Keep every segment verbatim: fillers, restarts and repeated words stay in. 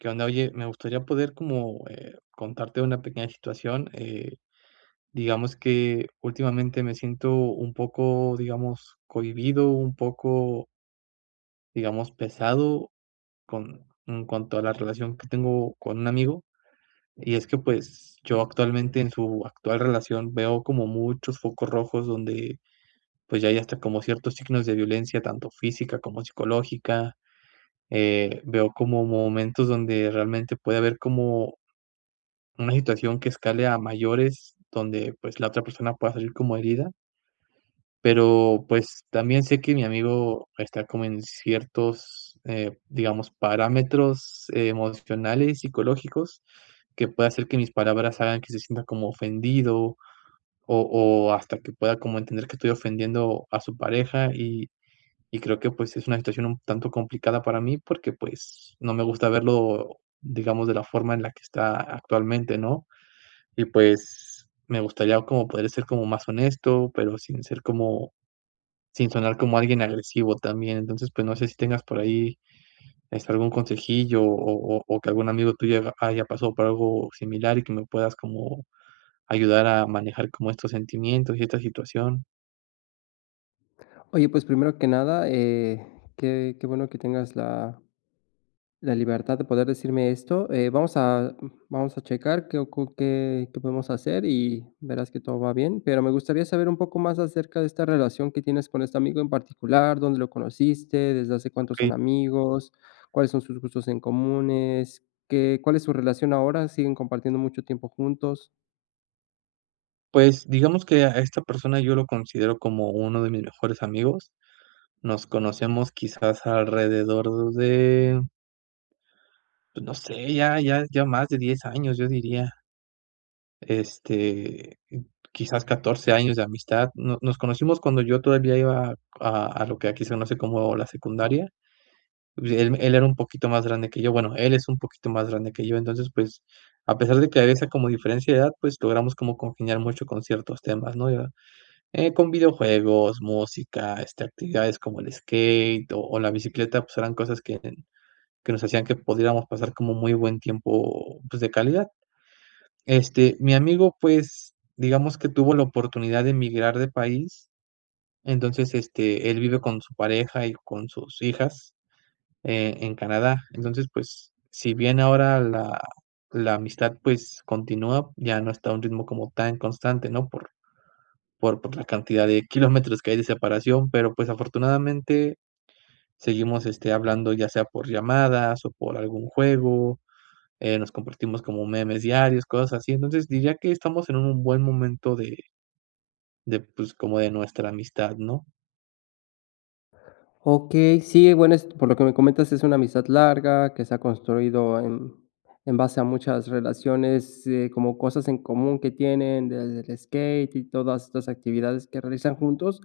¿Qué onda? Oye, me gustaría poder como, eh, contarte una pequeña situación, eh, digamos que últimamente me siento un poco, digamos cohibido, un poco digamos, pesado con en cuanto a la relación que tengo con un amigo, y es que, pues, yo actualmente en su actual relación veo como muchos focos rojos donde, pues, ya hay hasta como ciertos signos de violencia tanto física como psicológica, eh, veo como momentos donde realmente puede haber como una situación que escale a mayores, donde, pues, la otra persona pueda salir como herida pero, pues, también sé que mi amigo está como en ciertos, eh, digamos, parámetros emocionales, psicológicos, que pueda hacer que mis palabras hagan que se sienta como ofendido, o o hasta que pueda como entender que estoy ofendiendo a su pareja, y y creo que, pues, es una situación un tanto complicada para mí porque, pues, no me gusta verlo, digamos, de la forma en la que está actualmente, ¿no?, y pues, me gustaría como poder ser como más honesto, pero sin ser como sin sonar como alguien agresivo también, entonces, pues, no sé si tengas por ahí, este, algún consejillo, o o o que algún amigo tuyo ha haya pasado por algo similar, y que me puedas como ayudar a manejar como estos sentimientos y esta situación. Oye, pues primero que nada, eh, qué qué bueno que tengas la la libertad de poder decirme esto. Eh, vamos a vamos a checar qué ocu qué qué podemos hacer, y verás que todo va bien. Pero me gustaría saber un poco más acerca de esta relación que tienes con este amigo en particular, ¿dónde lo conociste, desde hace cuántos son Okey. amigos, cuáles son sus gustos en comunes, qué cuál es su relación ahora, siguen compartiendo mucho tiempo juntos? Pues, digamos que a esta persona yo lo considero como uno de mis mejores amigos, nos conocemos quizás alrededor de pues no sé, ya ya ya más de diez años, yo diría. Este, quizás catorce años de amistad. No nos conocimos cuando yo todavía iba a a lo que aquí se conoce como la secundaria. Y pues él él era un poquito más grande que yo, bueno, él es un poquito más grande que yo, entonces, pues, a pesar de que había esa como diferencia de edad, pues, logramos como congeniar mucho con ciertos temas, ¿no? Ya, eh, con videojuegos, música, este, actividades como el skate, o o la bicicleta, pues, eran cosas que que nos hacían que pudiéramos pasar como muy buen tiempo, pues, de calidad. Este, mi amigo, pues, digamos que tuvo la oportunidad de migrar de país, entonces, este, él vive con su pareja y con sus hijas, eh, en Canadá. Entonces, pues, si bien ahora la la amistad, pues, continúa, ya no está a un ritmo como tan constante, ¿no? Por por por la cantidad de kilómetros que hay de separación, pero, pues, afortunadamente, seguimos, este, hablando ya sea por llamadas, o por algún juego, eh, nos compartimos como memes diarios, cosas así. Entonces diría que estamos en un buen momento de de, pues, como de nuestra amistad, ¿no? Okey, sí, bueno, es por lo que me comentas, es una amistad larga, que se ha construido en en base a muchas relaciones, eh, como cosas en común que tienen, desde el skate y todas estas actividades que realizan juntos,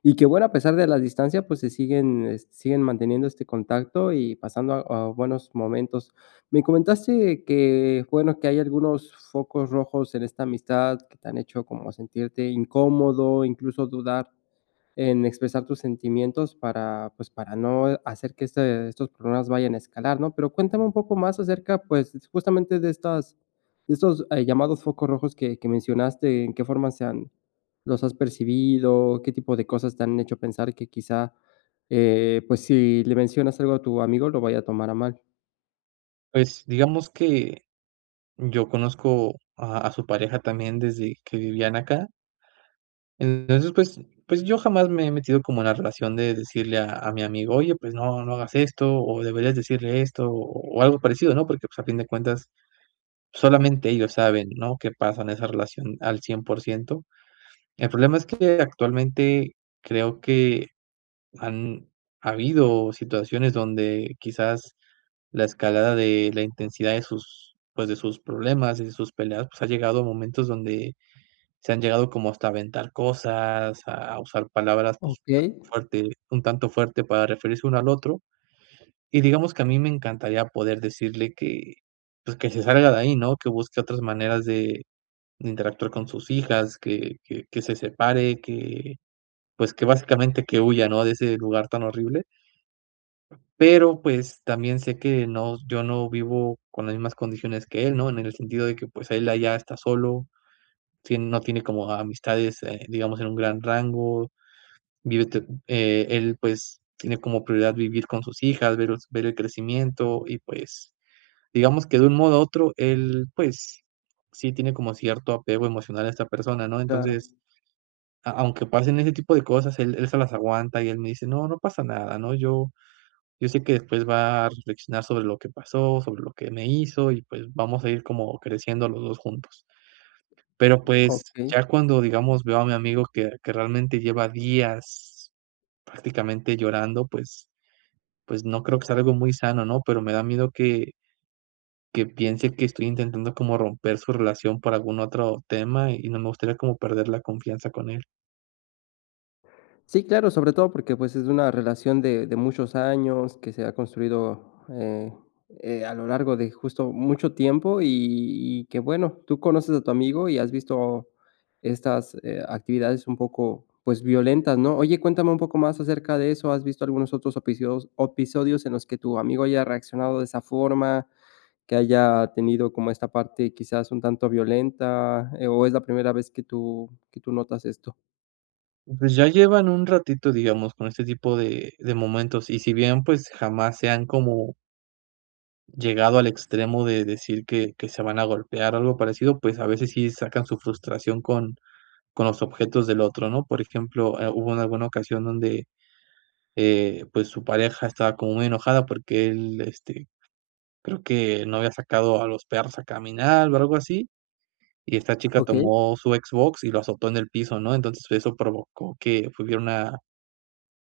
y que, bueno, a pesar de la distancia, pues, se siguen siguen manteniendo este contacto, y pasando, ah, buenos momentos. Me comentaste que, bueno, que hay algunos focos rojos en esta amistad, que te han hecho como sentirte incómodo, incluso dudar en expresar tus sentimientos para, pues, para no hacer que este, estos problemas vayan escalar, ¿no?, pero cuéntame un poco más acerca, pues, justamente de estas de estos, eh, llamados focos rojos que que mencionaste, ¿en qué forma se han los has percibido, qué tipo de cosas te han hecho pensar que quizá, eh, pues, si le mencionas algo a tu amigo lo vaya a tomar a mal? Pues digamos que, yo conozco a a su pareja también, desde que vivían acá entonces, pues pues yo jamás me he metido como en la relación de decirle a a mi amigo, oye, pues no, no hagas esto, o deberías decirle esto, o algo parecido, ¿no?, porque, pues, a fin de cuentas, solamente ellos saben, ¿no?, qué pasa en esa relación al cien por ciento. El problema es que actualmente, creo que han habido situaciones donde quizás la escalada de la intensidad de sus, pues, de sus problemas y de sus peleas, pues, ha llegado a momentos donde se han llegado como hasta aventar cosas, a usar palabras, pues, Okey. fuerte, un tanto fuerte para referirse uno al otro, y digamos que a mí me encantaría poder decirle que, pues, que se salga de ahí, ¿no?, que busque otras maneras de de interactuar con sus hijas, que que que se separe, que, pues, que básicamente que huya, ¿no?, de ese lugar tan horrible. Pero, pues, también sé que no yo no vivo con las mismas condiciones que él, ¿no?, en el sentido de que, pues, él allá está solo, sí no tiene como amistades, eh, digamos, en un gran rango, vive te eh, él, pues, tiene como prioridad vivir con sus hijas, ver ver el crecimiento y, pues, digamos que de un modo u otro él, pues, sí tiene como cierto apego emocional a esta persona, ¿no?, Claro. entonces, a aunque pasen ese tipo de cosas, él él se las aguanta, y él me dice no no pasa nada, ¿no?, yo yo sé que después va a reflexionar sobre lo que pasó, sobre lo que me hizo, y pues vamos a ir como creciendo los dos juntos. Pero, pues, Okey. ya cuando, digamos, veo a mi amigo que que realmente lleva días prácticamente llorando, pues pues, no creo que sea algo muy sano, ¿no?, pero me da miedo que que piense que estoy intentando como romper su relación por algún otro tema, y no me gustaría como perder la confianza con él. Sí, claro, sobre todo porque, pues, es una relación de de muchos años que se ha construido, eh, eh, a lo largo de justo mucho tiempo, y y que, bueno, tú conoces a tu amigo y has visto estas eh, actividades un poco, pues, violentas, ¿no? Oye, cuéntame un poco más acerca de eso, ¿has visto algunos otros episos opisodios en los que tu amigo haya reaccionado de esa forma, que haya tenido como esta parte quizás un tanto violenta, eh, o es la primera vez que tú que tú notas esto? Pues ya llevan un ratito, digamos, con este tipo de de momentos, y si bien, pues, jamás se han como llegado al extremo de decir que que se van a golpear, o algo parecido, pues, a veces, sí sacan su frustración con con los objetos del otro, ¿no? Por ejemplo, eh, hubo en alguna ocasión donde, eh, pues su pareja estaba como muy enojada porque él, este, creo que no había sacado a los perros a caminar o algo así, y esta chica Okey. tomó su Xbox y lo azotó en el piso, ¿no? Entonces eso provocó que hubiera una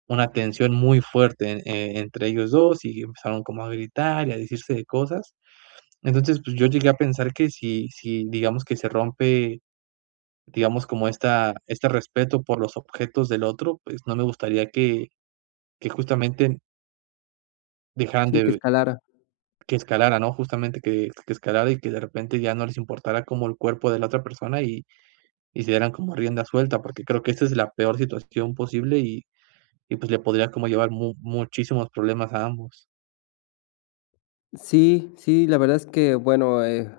una tensión muy fuerte, eh, entre ellos dos y empezaron como a gritar, y a decirse de cosas. Entonces, pues yo llegué a pensar que si si, digamos, que se rompe, digamos, como esta este respeto por los objetos del otro, pues no me gustaría que que justamente dejaran Sí, que de escalara. que escalara, ¿no? Justamente que que escalara, y que de repente ya no les importara como el cuerpo de la otra persona, y y se dieran como a rienda suelta, porque creo que esa es la peor situación posible, y y pues le podría como llevar mu muchísimos problemas a ambos. Sí, sí, la verdad es que, bueno, eh,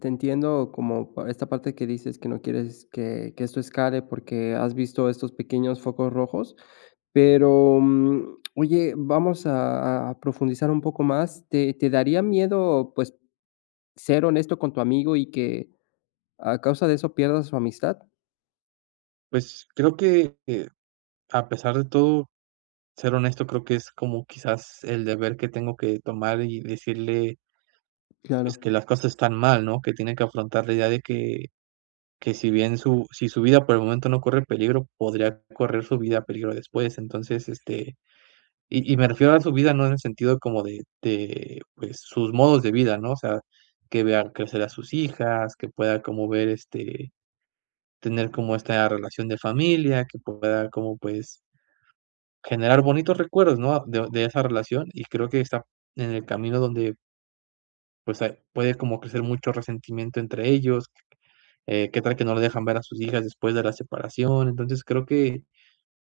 te entiendo como para esta parte que dices que no quieres que que esto escale porque has visto estos pequeños focos rojos, pero, mm, oye, vamos a a profundizar un poco más, ¿te te daría miedo, pues, ser honesto con tu amigo y que a causa de eso pierdas su amistad? Pues creo que eh, a pesar de todo, ser honesto creo que es como quizás el deber que tengo que tomar, y decirle pues Claro. que las cosas están mal, ¿no? Que tiene que afrontar la idea de que, que si bien su si su vida por el momento no corre peligro, podría correr su vida peligro después, entonces, este, y y me refiero a su vida no en el sentido como de de pues, sus modos de vida, ¿no? O sea, que vea crecer a sus hijas, que pueda como ver, este, tener como esta relación de familia, que pueda como pues generar bonitos recuerdos, ¿no? A de de esa relación, y creo que está en el camino donde pues, eh, puede como crecer mucho resentimiento entre ellos, eh, ¿qué tal que no lo dejan ver a sus hijas después de la separación? Entonces creo que,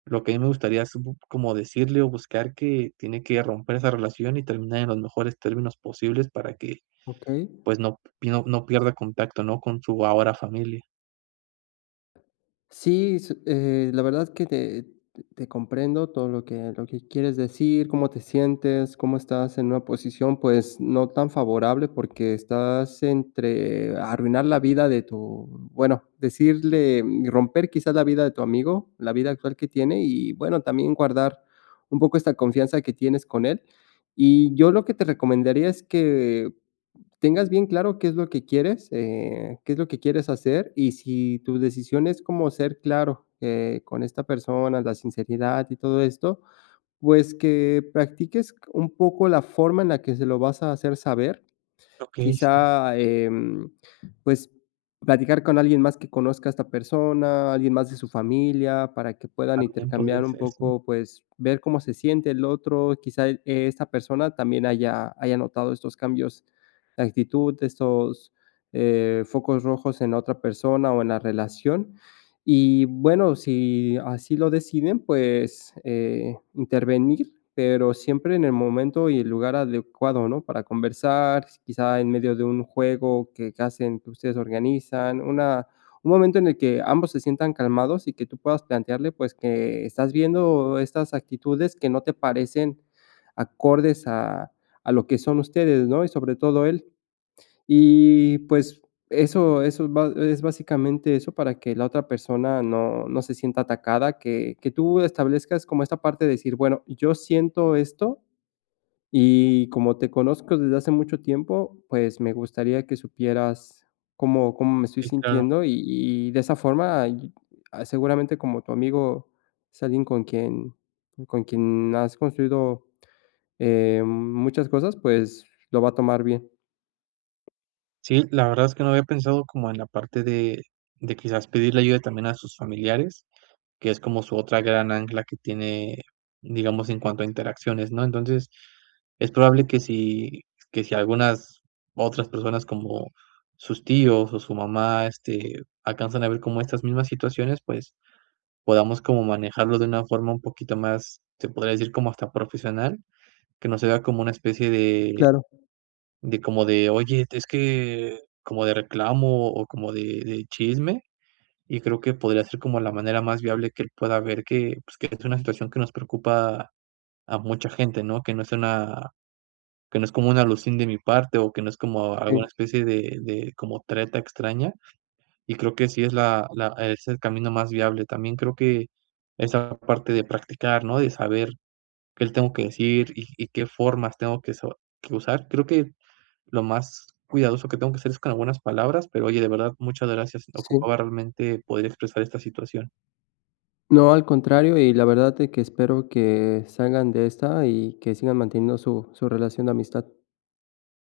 lo que a mí me gustaría así p como decirle o buscar que tiene que romper esa relación y terminar en los mejores términos posibles, para que, Okey. pues no p no pierda contacto, ¿no? Con su ahora familia. Sí, su eh, la verdad que te te comprendo todo lo que lo que quieres decir, cómo te sientes, cómo estás en una posición, pues, no tan favorable, porque estás entre arruinar la vida de tu bueno, decirle y romper quizás la vida de tu amigo, la vida actual que tiene y, bueno, también guardar un poco esta confianza que tienes con él. Y yo lo que te recomendaría es que tengas bien claro qué es lo que quieres, eh, qué es lo que quieres hacer y si tu decisión es cómo ser claro, eh, con esta persona, la sinceridad y todo esto, pues, que practiques c un poco la forma en la que se lo vas a hacer saber. Okey, sí. Quizá, em, pues platicar con alguien más que conozca a esta persona, alguien más de su familia, para que puedan También podría intercambiar un ser, sí. poco, pues, ver cómo se siente el otro, quizá e esta persona también haya haya notado estos cambios de actitud, estos, eh, focos rojos en la otra persona o en la relación. Y, bueno, si así lo deciden, pues, eh, intervenir, pero siempre en el momento y el lugar adecuado, ¿no? Para conversar, quizá en medio de un juego que que hacen que ustedes organizan, una un momento en el que ambos se sientan calmados, y que tú puedas plantearle, pues, que estás viendo estas actitudes que no te parecen acordes a a lo que son ustedes, ¿no? Y sobre todo él. Y, pues, eso eso ba es básicamente eso para que la otra persona no no se sienta atacada, que que tú establezcas como esta parte de decir: "Bueno, yo siento esto, y como te conozco desde hace mucho tiempo, pues, me gustaría que supieras cómo cómo me estoy Sí, claro. sintiendo". Y y de esa forma, y ah, seguramente como tu amigo es alguien con quien con quien has construido, eh, muchas cosas, pues lo va a tomar bien. Sí, la verdad es que, no había pensado como en la parte de de quizás pedirle ayuda también a sus familiares, que es como su otra gran ancla que tiene, digamos, en cuanto a interacciones, ¿no?, entonces, es probable que si que si algunas otras personas como sus tíos o su mamá, este, alcanzan a ver como estas mismas situaciones, pues, podamos como manejarlo de una forma un poquito más, se podría decir como hasta profesional, que no se vea como una especie de Claro. de como de: "Oye, es que", como de reclamo, o como de de chisme, y creo que podría ser como la manera más viable que él pueda ver que, pues, que es una situación que nos preocupa a mucha gente, ¿no?, que no es una que no es como una alusión de mi parte, o que no es como alguna Sí. especie de de como treta extraña, y creo que sí es la la es el camino más viable, también creo que, esa parte de practicar, ¿no?, de saber qué le tengo que decir, y y qué formas tengo que so usar, creo que, lo más cuidadoso que tengo que hacer es con algunas palabras, pero oye de verdad muchas gracias, Sí. ocupaba realmente poder expresar esta situación. No, al contrario, y la verdad de que espero que salgan de esta, y que sigan manteniendo su su relación de amistad.